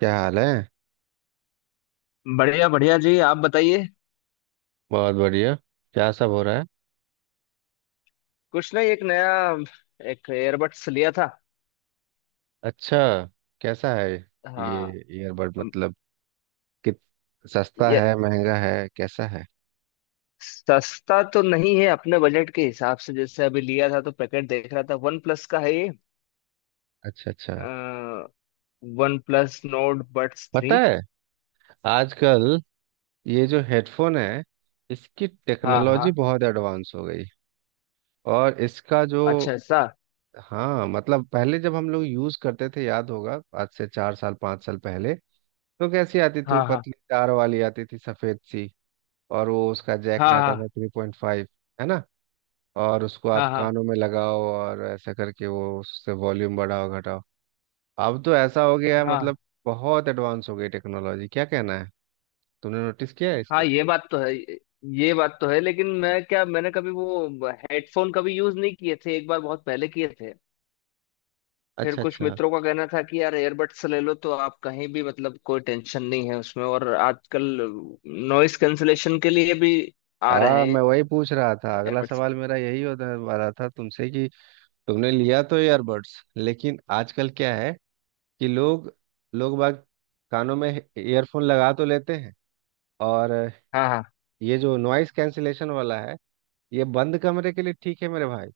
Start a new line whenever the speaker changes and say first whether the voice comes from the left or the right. right: क्या हाल है।
left: बढ़िया बढ़िया जी, आप बताइए।
right: बहुत बढ़िया। क्या सब हो रहा है।
left: कुछ नहीं, एक एयरबड्स लिया था।
right: अच्छा। कैसा है
left: हाँ।
right: ये ईयरबड
left: अम,
right: मतलब। कित सस्ता
left: ये
right: है, महंगा है, कैसा है।
left: सस्ता तो नहीं है, अपने बजट के हिसाब से। जैसे अभी लिया था तो पैकेट देख रहा था, वन प्लस का है ये।
right: अच्छा अच्छा।
left: वन प्लस नोट बड्स
right: पता
left: 3।
right: है, आजकल ये जो हेडफोन है, इसकी
left: हाँ
right: टेक्नोलॉजी
left: हाँ।
right: बहुत एडवांस हो गई। और इसका जो,
left: अच्छा, ऐसा?
right: हाँ, मतलब पहले जब हम लोग यूज करते थे, याद होगा, आज से 4 साल 5 साल पहले। तो कैसी आती थी? वो
left: हाँ हाँ।
right: पतली तार वाली आती थी, सफेद सी। और वो उसका जैक
left: हाँ
right: रहता था
left: हाँ।
right: 3.5। है ना। और उसको
left: हाँ
right: आप
left: हाँ।
right: कानों में लगाओ, और ऐसा करके वो उससे वॉल्यूम बढ़ाओ घटाओ। अब तो ऐसा हो गया है
left: हाँ
right: मतलब। बहुत एडवांस हो गई टेक्नोलॉजी, क्या कहना है। तुमने नोटिस किया है
left: हाँ।
right: इसको।
left: ये बात तो है। ये बात तो है, लेकिन मैंने कभी वो हेडफोन कभी यूज नहीं किए थे, एक बार बहुत पहले किए थे। फिर
right: अच्छा
left: कुछ
right: अच्छा।
left: मित्रों का कहना था कि यार, एयरबड्स ले लो, तो आप कहीं भी, मतलब कोई टेंशन नहीं है उसमें। और आजकल नॉइस कैंसलेशन के लिए भी आ
right: हाँ,
left: रहे
right: मैं
left: हैं
right: वही पूछ रहा था, अगला
left: एयरबड्स।
right: सवाल मेरा यही होने वाला था तुमसे, कि तुमने लिया तो ईयरबड्स, लेकिन आजकल क्या है, कि लोग लोग बाग कानों में ईयरफोन लगा तो लेते हैं। और
left: हाँ हाँ।
right: ये जो नॉइस कैंसिलेशन वाला है, ये बंद कमरे के लिए ठीक है मेरे भाई।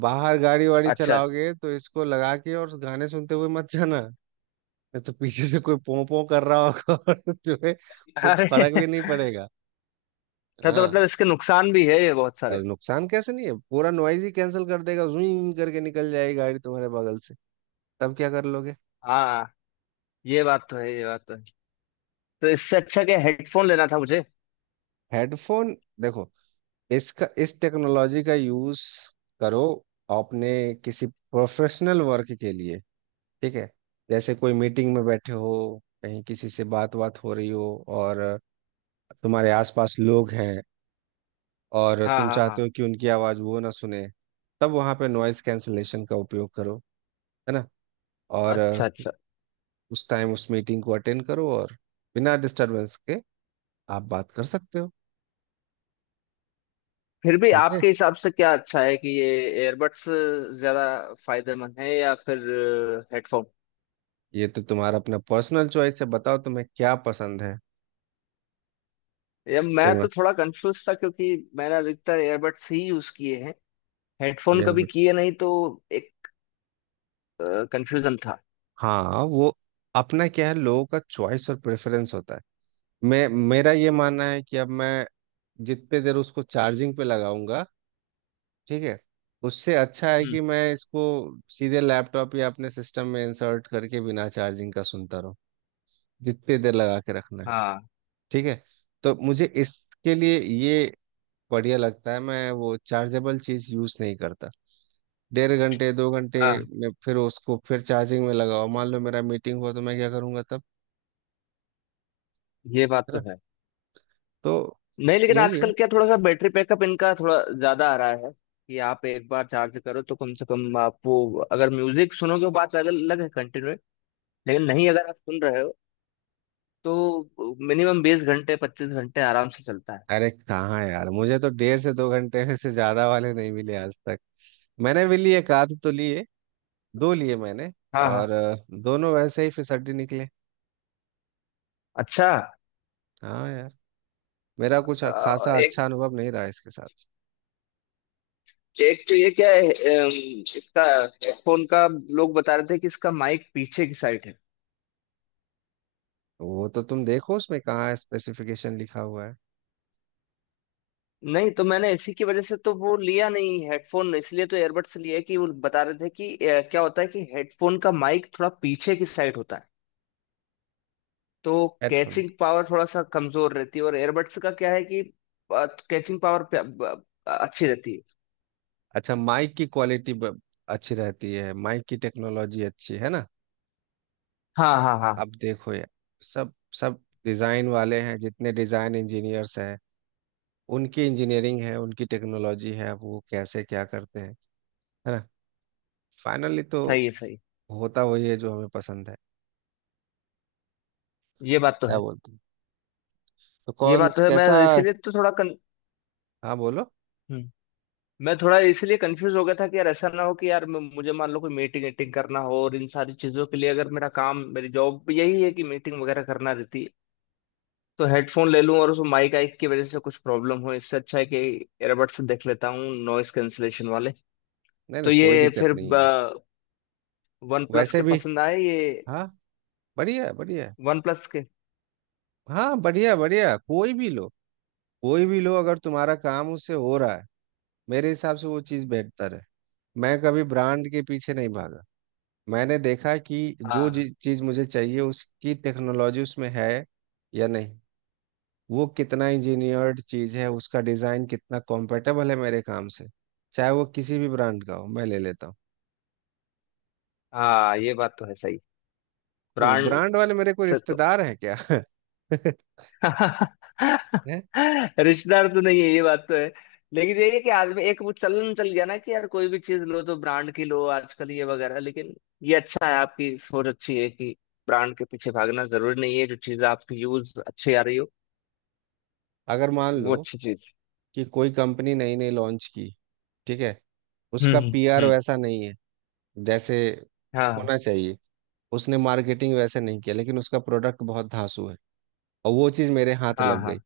right: बाहर गाड़ी वाड़ी
left: अच्छा।
right: चलाओगे तो इसको लगा के और गाने सुनते हुए मत जाना। नहीं तो पीछे से कोई पों पों कर रहा होगा और तुम्हें कुछ
left: अरे
right: फर्क भी नहीं पड़ेगा।
left: अच्छा, तो
right: हाँ।
left: मतलब इसके नुकसान भी है ये बहुत सारे।
right: और नुकसान कैसे नहीं है, पूरा नॉइज ही कैंसिल कर देगा, जूं करके निकल जाएगी गाड़ी तुम्हारे बगल से, तब क्या कर लोगे।
left: हाँ। ये बात तो है, ये बात तो है। तो इससे अच्छा क्या हेडफोन लेना था मुझे?
right: हेडफोन, देखो, इसका, इस टेक्नोलॉजी का यूज करो अपने किसी प्रोफेशनल वर्क के लिए। ठीक है। जैसे कोई मीटिंग में बैठे हो, कहीं किसी से बात बात हो रही हो, और तुम्हारे आसपास लोग हैं, और
left: हाँ
right: तुम
left: हाँ
right: चाहते
left: हाँ।
right: हो कि उनकी आवाज़ वो ना सुने। तब वहाँ पे नॉइज़ कैंसलेशन का उपयोग करो। है ना। और
left: अच्छा अच्छा।
right: उस टाइम उस मीटिंग को अटेंड करो और बिना डिस्टरबेंस के आप बात कर सकते हो।
left: फिर भी
right: समझे।
left: आपके हिसाब से क्या अच्छा है कि ये एयरबड्स ज्यादा फायदेमंद है या फिर हेडफोन?
right: ये तो तुम्हारा अपना पर्सनल चॉइस है, बताओ तुम्हें क्या पसंद है।
left: ये
right: फिर
left: मैं
right: मैं
left: तो थोड़ा कंफ्यूज था, क्योंकि मैंने अधिकतर एयरबड्स ही यूज किए हैं, हेडफोन कभी
right: ईयरबड्स,
left: किए नहीं, तो एक कंफ्यूजन था।
right: हाँ, वो अपना क्या है, लोगों का चॉइस और प्रेफरेंस होता है। मैं, मेरा ये मानना है कि अब मैं जितने देर उसको चार्जिंग पे लगाऊंगा, ठीक है, उससे अच्छा है
left: हम्म।
right: कि मैं इसको सीधे लैपटॉप या अपने सिस्टम में इंसर्ट करके बिना चार्जिंग का सुनता रहूँ जितनी देर लगा के रखना है।
left: हाँ
right: ठीक है। तो मुझे इसके लिए ये बढ़िया लगता है, मैं वो चार्जेबल चीज़ यूज़ नहीं करता। 1.5 घंटे 2 घंटे
left: हाँ।
right: में फिर उसको फिर चार्जिंग में लगाओ, मान लो मेरा मीटिंग हुआ तो मैं क्या करूँगा तब।
left: ये बात
right: है
left: तो
right: ना।
left: है।
right: तो
left: नहीं, लेकिन
right: यही है।
left: आजकल क्या, थोड़ा सा बैटरी बैकअप इनका थोड़ा ज्यादा आ रहा है, कि आप एक बार चार्ज करो तो कम से कम आप वो, अगर म्यूजिक सुनोगे वो बात अलग अलग है, कंटिन्यू। लेकिन नहीं, अगर आप सुन रहे हो तो मिनिमम 20 घंटे 25 घंटे आराम से चलता है।
right: अरे कहाँ यार, मुझे तो 1.5 से 2 घंटे से ज्यादा वाले नहीं मिले आज तक। मैंने भी लिए, एक आध तो लिए, दो लिए मैंने।
left: हाँ हाँ।
right: और दोनों वैसे ही फिसड्डी निकले।
left: अच्छा।
right: हाँ यार, मेरा कुछ खासा
left: एक,
right: अच्छा अनुभव नहीं रहा इसके साथ।
left: एक तो ये क्या है, इसका हेडफोन का, लोग बता रहे थे कि इसका माइक पीछे की साइड है।
right: वो तो तुम देखो उसमें कहाँ स्पेसिफिकेशन लिखा हुआ है।
left: नहीं, तो मैंने इसी की वजह से तो वो लिया नहीं हेडफोन। इसलिए तो एयरबड्स लिया। कि वो बता रहे थे कि क्या होता है कि हेडफोन का माइक थोड़ा पीछे की साइड होता है, तो
right: हेडफोन।
left: कैचिंग पावर थोड़ा सा कमजोर रहती है। और एयरबड्स का क्या है कि कैचिंग पावर अच्छी रहती है।
right: अच्छा, माइक की क्वालिटी अच्छी रहती है, माइक की टेक्नोलॉजी अच्छी है ना।
left: हाँ हाँ हाँ।
right: अब देखो यार, सब सब डिज़ाइन वाले हैं, जितने डिज़ाइन इंजीनियर्स हैं, उनकी इंजीनियरिंग है, उनकी टेक्नोलॉजी है, अब वो कैसे क्या करते हैं। है ना। फाइनली तो
left: सही है, सही है।
right: होता वही है जो हमें पसंद है।
left: ये बात तो
right: क्या
left: है।
right: बोलते हैं। तो
left: ये
right: कौन
left: बात तो है। मैं
right: कैसा।
left: इसीलिए तो थोड़ा कन...
right: हाँ बोलो।
left: हम्म। मैं थोड़ा इसलिए कंफ्यूज हो गया था कि यार, ऐसा ना हो कि यार, मुझे, मान लो, कोई मीटिंग वीटिंग करना हो, और इन सारी चीजों के लिए, अगर मेरा काम, मेरी जॉब यही है कि मीटिंग वगैरह करना रहती है, तो हेडफोन ले लूं और उसमें माइक आइक की वजह से कुछ प्रॉब्लम हो। इससे अच्छा है कि एयरबड्स देख लेता हूँ नॉइस कैंसलेशन वाले।
right: नहीं
left: तो
right: नहीं, कोई
left: ये
right: दिक्कत
left: फिर
right: नहीं है।
left: वन प्लस
right: वैसे
left: के
right: भी,
left: पसंद आए ये,
right: हाँ, बढ़िया है बढ़िया है।
left: वन प्लस के।
right: हाँ बढ़िया बढ़िया, कोई भी लो, कोई भी लो अगर तुम्हारा काम उससे हो रहा है, मेरे हिसाब से वो चीज़ बेहतर है। मैं कभी ब्रांड के पीछे नहीं भागा। मैंने देखा कि जो
left: हाँ
right: चीज़ मुझे चाहिए उसकी टेक्नोलॉजी उसमें है या नहीं, वो कितना इंजीनियर्ड चीज़ है, उसका डिज़ाइन कितना कॉम्पेटेबल है मेरे काम से, चाहे वो किसी भी ब्रांड का हो मैं ले लेता हूँ।
left: हाँ। ये बात तो है, सही।
right: वो
left: ब्रांड
right: ब्रांड वाले मेरे कोई
left: से तो
right: रिश्तेदार हैं क्या हैं?
left: रिश्तेदार तो नहीं है। ये बात तो है। लेकिन ये है कि आदमी, एक वो चलन चल गया ना, कि यार कोई भी चीज लो तो ब्रांड की लो आजकल, ये वगैरह। लेकिन ये अच्छा है, आपकी सोच अच्छी है, कि ब्रांड के पीछे भागना जरूरी नहीं है, जो चीज आपकी यूज अच्छी आ रही हो,
right: अगर मान
left: वो
right: लो
left: अच्छी चीज।
right: कि कोई कंपनी नई नई लॉन्च की, ठीक है, उसका
left: हम्म।
right: पीआर
left: हम्म।
right: वैसा नहीं है जैसे
left: हाँ।
right: होना चाहिए, उसने मार्केटिंग वैसे नहीं किया लेकिन उसका प्रोडक्ट बहुत धांसू है, और वो चीज़ मेरे हाथ
left: हाँ
right: लग गई।
left: हाँ।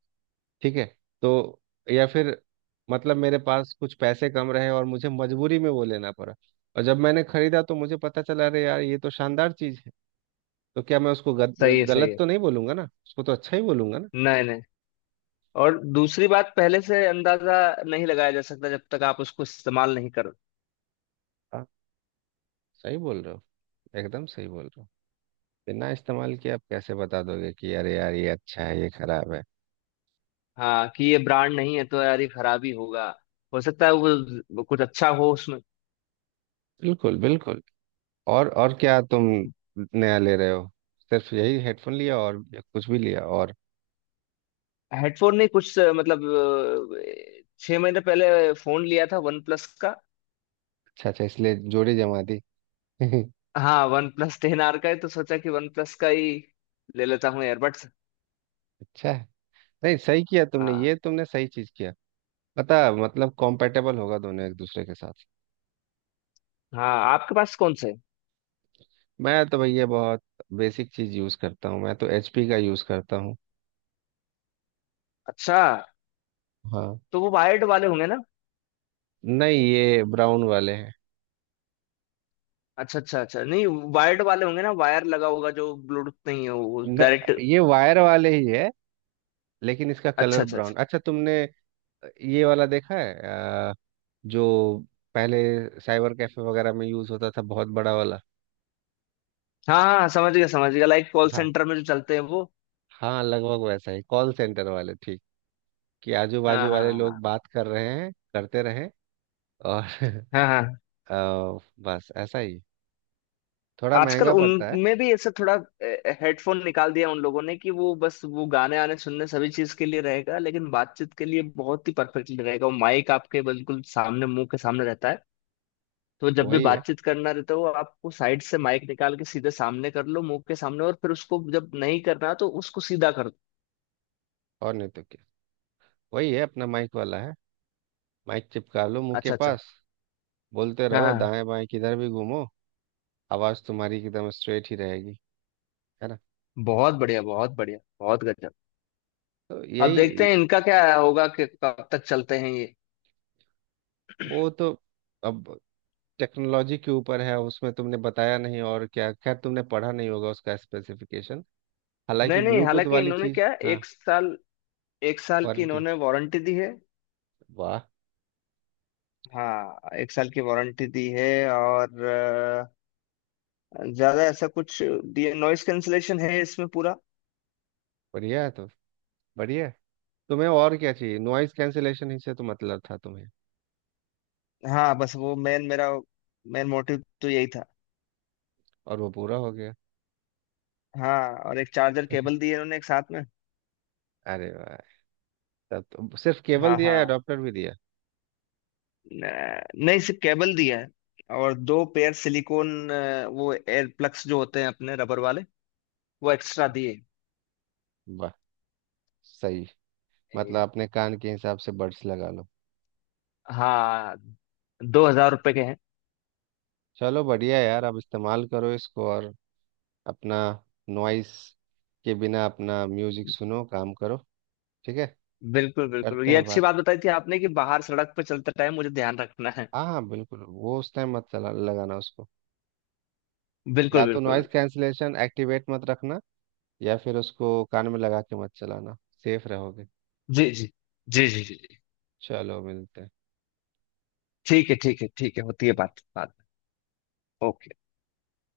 right: ठीक है। तो या फिर, मतलब मेरे पास कुछ पैसे कम रहे और मुझे मजबूरी में वो लेना पड़ा, और जब मैंने खरीदा तो मुझे पता चला, अरे यार ये तो शानदार चीज़ है। तो क्या मैं उसको
left: सही है, सही
right: गलत
left: है।
right: तो नहीं बोलूंगा ना, उसको तो अच्छा ही बोलूंगा ना।
left: नहीं नहीं, और दूसरी बात, पहले से अंदाजा नहीं लगाया जा सकता जब तक आप उसको इस्तेमाल नहीं कर।
right: हाँ, सही बोल रहे हो, एकदम सही बोल रहे हो। बिना इस्तेमाल किए आप कैसे बता दोगे कि अरे यार ये अच्छा है, ये खराब है।
left: हाँ, कि ये ब्रांड नहीं है तो यार ये खराब ही होगा। हो सकता है वो कुछ अच्छा हो उसमें।
right: बिल्कुल बिल्कुल। और क्या तुम नया ले रहे हो, सिर्फ यही हेडफोन लिया और, या कुछ भी लिया और।
left: हेडफोन नहीं, कुछ मतलब 6 महीने पहले फोन लिया था, वन प्लस का।
right: अच्छा अच्छा, इसलिए जोड़ी जमा दी
left: हाँ, वन प्लस 10 आर का है, तो सोचा कि वन प्लस का ही ले लेता हूँ एयरबड्स।
right: अच्छा है। नहीं, सही किया तुमने,
left: हाँ
right: ये तुमने सही चीज किया। पता, मतलब कॉम्पेटेबल होगा दोनों एक दूसरे के साथ।
left: हाँ। आपके पास कौन से हैं?
right: मैं तो भैया बहुत बेसिक चीज यूज करता हूँ, मैं तो एचपी का यूज करता हूँ।
left: अच्छा,
right: हाँ।
left: तो वो वायर्ड वाले होंगे ना?
right: नहीं ये ब्राउन वाले हैं।
left: अच्छा अच्छा अच्छा। नहीं, वायर्ड वाले होंगे ना, वायर लगा होगा, जो ब्लूटूथ नहीं है, वो
right: न,
left: डायरेक्ट।
right: ये वायर वाले ही है, लेकिन इसका
left: अच्छा
right: कलर
left: अच्छा अच्छा।
right: ब्राउन। अच्छा तुमने ये वाला देखा है? अ, जो पहले साइबर कैफे वगैरह में यूज होता था, बहुत बड़ा वाला।
left: हाँ हाँ, समझ गया समझ गया, लाइक कॉल
right: हाँ।
left: सेंटर में जो चलते हैं वो।
right: हाँ लगभग वैसा ही, कॉल सेंटर वाले, ठीक, कि आजू
left: हाँ
right: बाजू
left: हाँ।
right: वाले लोग
left: हाँ
right: बात कर रहे हैं करते रहे। और
left: हाँ। हाँ हाँ।
right: बस ऐसा ही, थोड़ा
left: आजकल
right: महंगा पड़ता है।
left: उनमें भी ऐसा थोड़ा हेडफोन निकाल दिया उन लोगों ने, कि वो बस वो गाने आने सुनने सभी चीज के लिए रहेगा, लेकिन बातचीत के लिए बहुत ही परफेक्टली रहेगा, वो माइक आपके बिल्कुल सामने, मुंह के सामने रहता है। तो जब भी
right: वही है,
left: बातचीत करना रहता है, वो आपको साइड से माइक निकाल के सीधे सामने कर लो, मुंह के सामने। और फिर उसको जब नहीं करना तो उसको सीधा कर दो।
right: और नहीं तो क्या, वही है अपना माइक वाला है। माइक चिपका लो मुंह के
left: अच्छा अच्छा।
right: पास, बोलते
left: हाँ
right: रहो,
left: हाँ।
right: दाएं बाएं किधर भी घूमो, आवाज तुम्हारी एकदम स्ट्रेट ही रहेगी। है ना।
left: बहुत बढ़िया, बहुत बढ़िया, बहुत गजब।
right: तो
left: अब देखते
right: यही।
left: हैं इनका क्या होगा, कि कब तक चलते हैं ये।
right: वो तो अब टेक्नोलॉजी के ऊपर है, उसमें तुमने बताया नहीं और क्या, खैर तुमने पढ़ा नहीं होगा उसका स्पेसिफिकेशन। हालांकि
left: नहीं नहीं,
right: ब्लूटूथ
left: हालांकि
right: वाली
left: इन्होंने
right: चीज
left: क्या,
right: हाँ।
left: एक साल की
right: वारंटी,
left: इन्होंने वारंटी दी है।
right: वाह।
left: हाँ, एक साल की वारंटी दी है। और ज्यादा ऐसा कुछ दिया, नॉइस कैंसलेशन है इसमें पूरा।
right: बढ़िया है तो। बढ़िया है। तुम्हें और क्या चाहिए, नॉइज कैंसिलेशन ही से तो मतलब था तुम्हें।
left: हाँ, बस वो मेन मोटिव तो यही था।
right: और वो पूरा हो गया।
left: हाँ। और एक चार्जर केबल दिए उन्होंने एक साथ में।
right: अरे वाह। तब तो सिर्फ केबल
left: हाँ
right: दिया या
left: हाँ।
right: अडॉप्टर भी दिया।
left: नहीं, सिर्फ केबल दिया है। और दो पेयर सिलिकॉन, वो एयर प्लग्स जो होते हैं अपने रबर वाले, वो एक्स्ट्रा दिए।
right: वाह सही।
left: ए,
right: मतलब अपने कान के हिसाब से बड्स लगा लो।
left: हाँ। 2000 रुपए के हैं।
right: चलो बढ़िया यार, अब इस्तेमाल करो इसको और अपना नॉइस के बिना अपना म्यूजिक सुनो, काम करो। ठीक है।
left: बिल्कुल बिल्कुल।
right: करते
left: ये
right: हैं
left: अच्छी
right: बात।
left: बात बताई थी आपने, कि बाहर सड़क पर चलते टाइम मुझे ध्यान रखना है।
right: हाँ हाँ बिल्कुल, वो उस टाइम मत चला लगाना उसको, या
left: बिल्कुल
right: तो
left: बिल्कुल।
right: नॉइज कैंसिलेशन एक्टिवेट मत रखना, या फिर उसको कान में लगा के मत चलाना, सेफ रहोगे।
left: जी जी। जी जी जी जी।
right: चलो मिलते हैं।
left: ठीक है ठीक है ठीक है, होती है बात बाद में। ओके।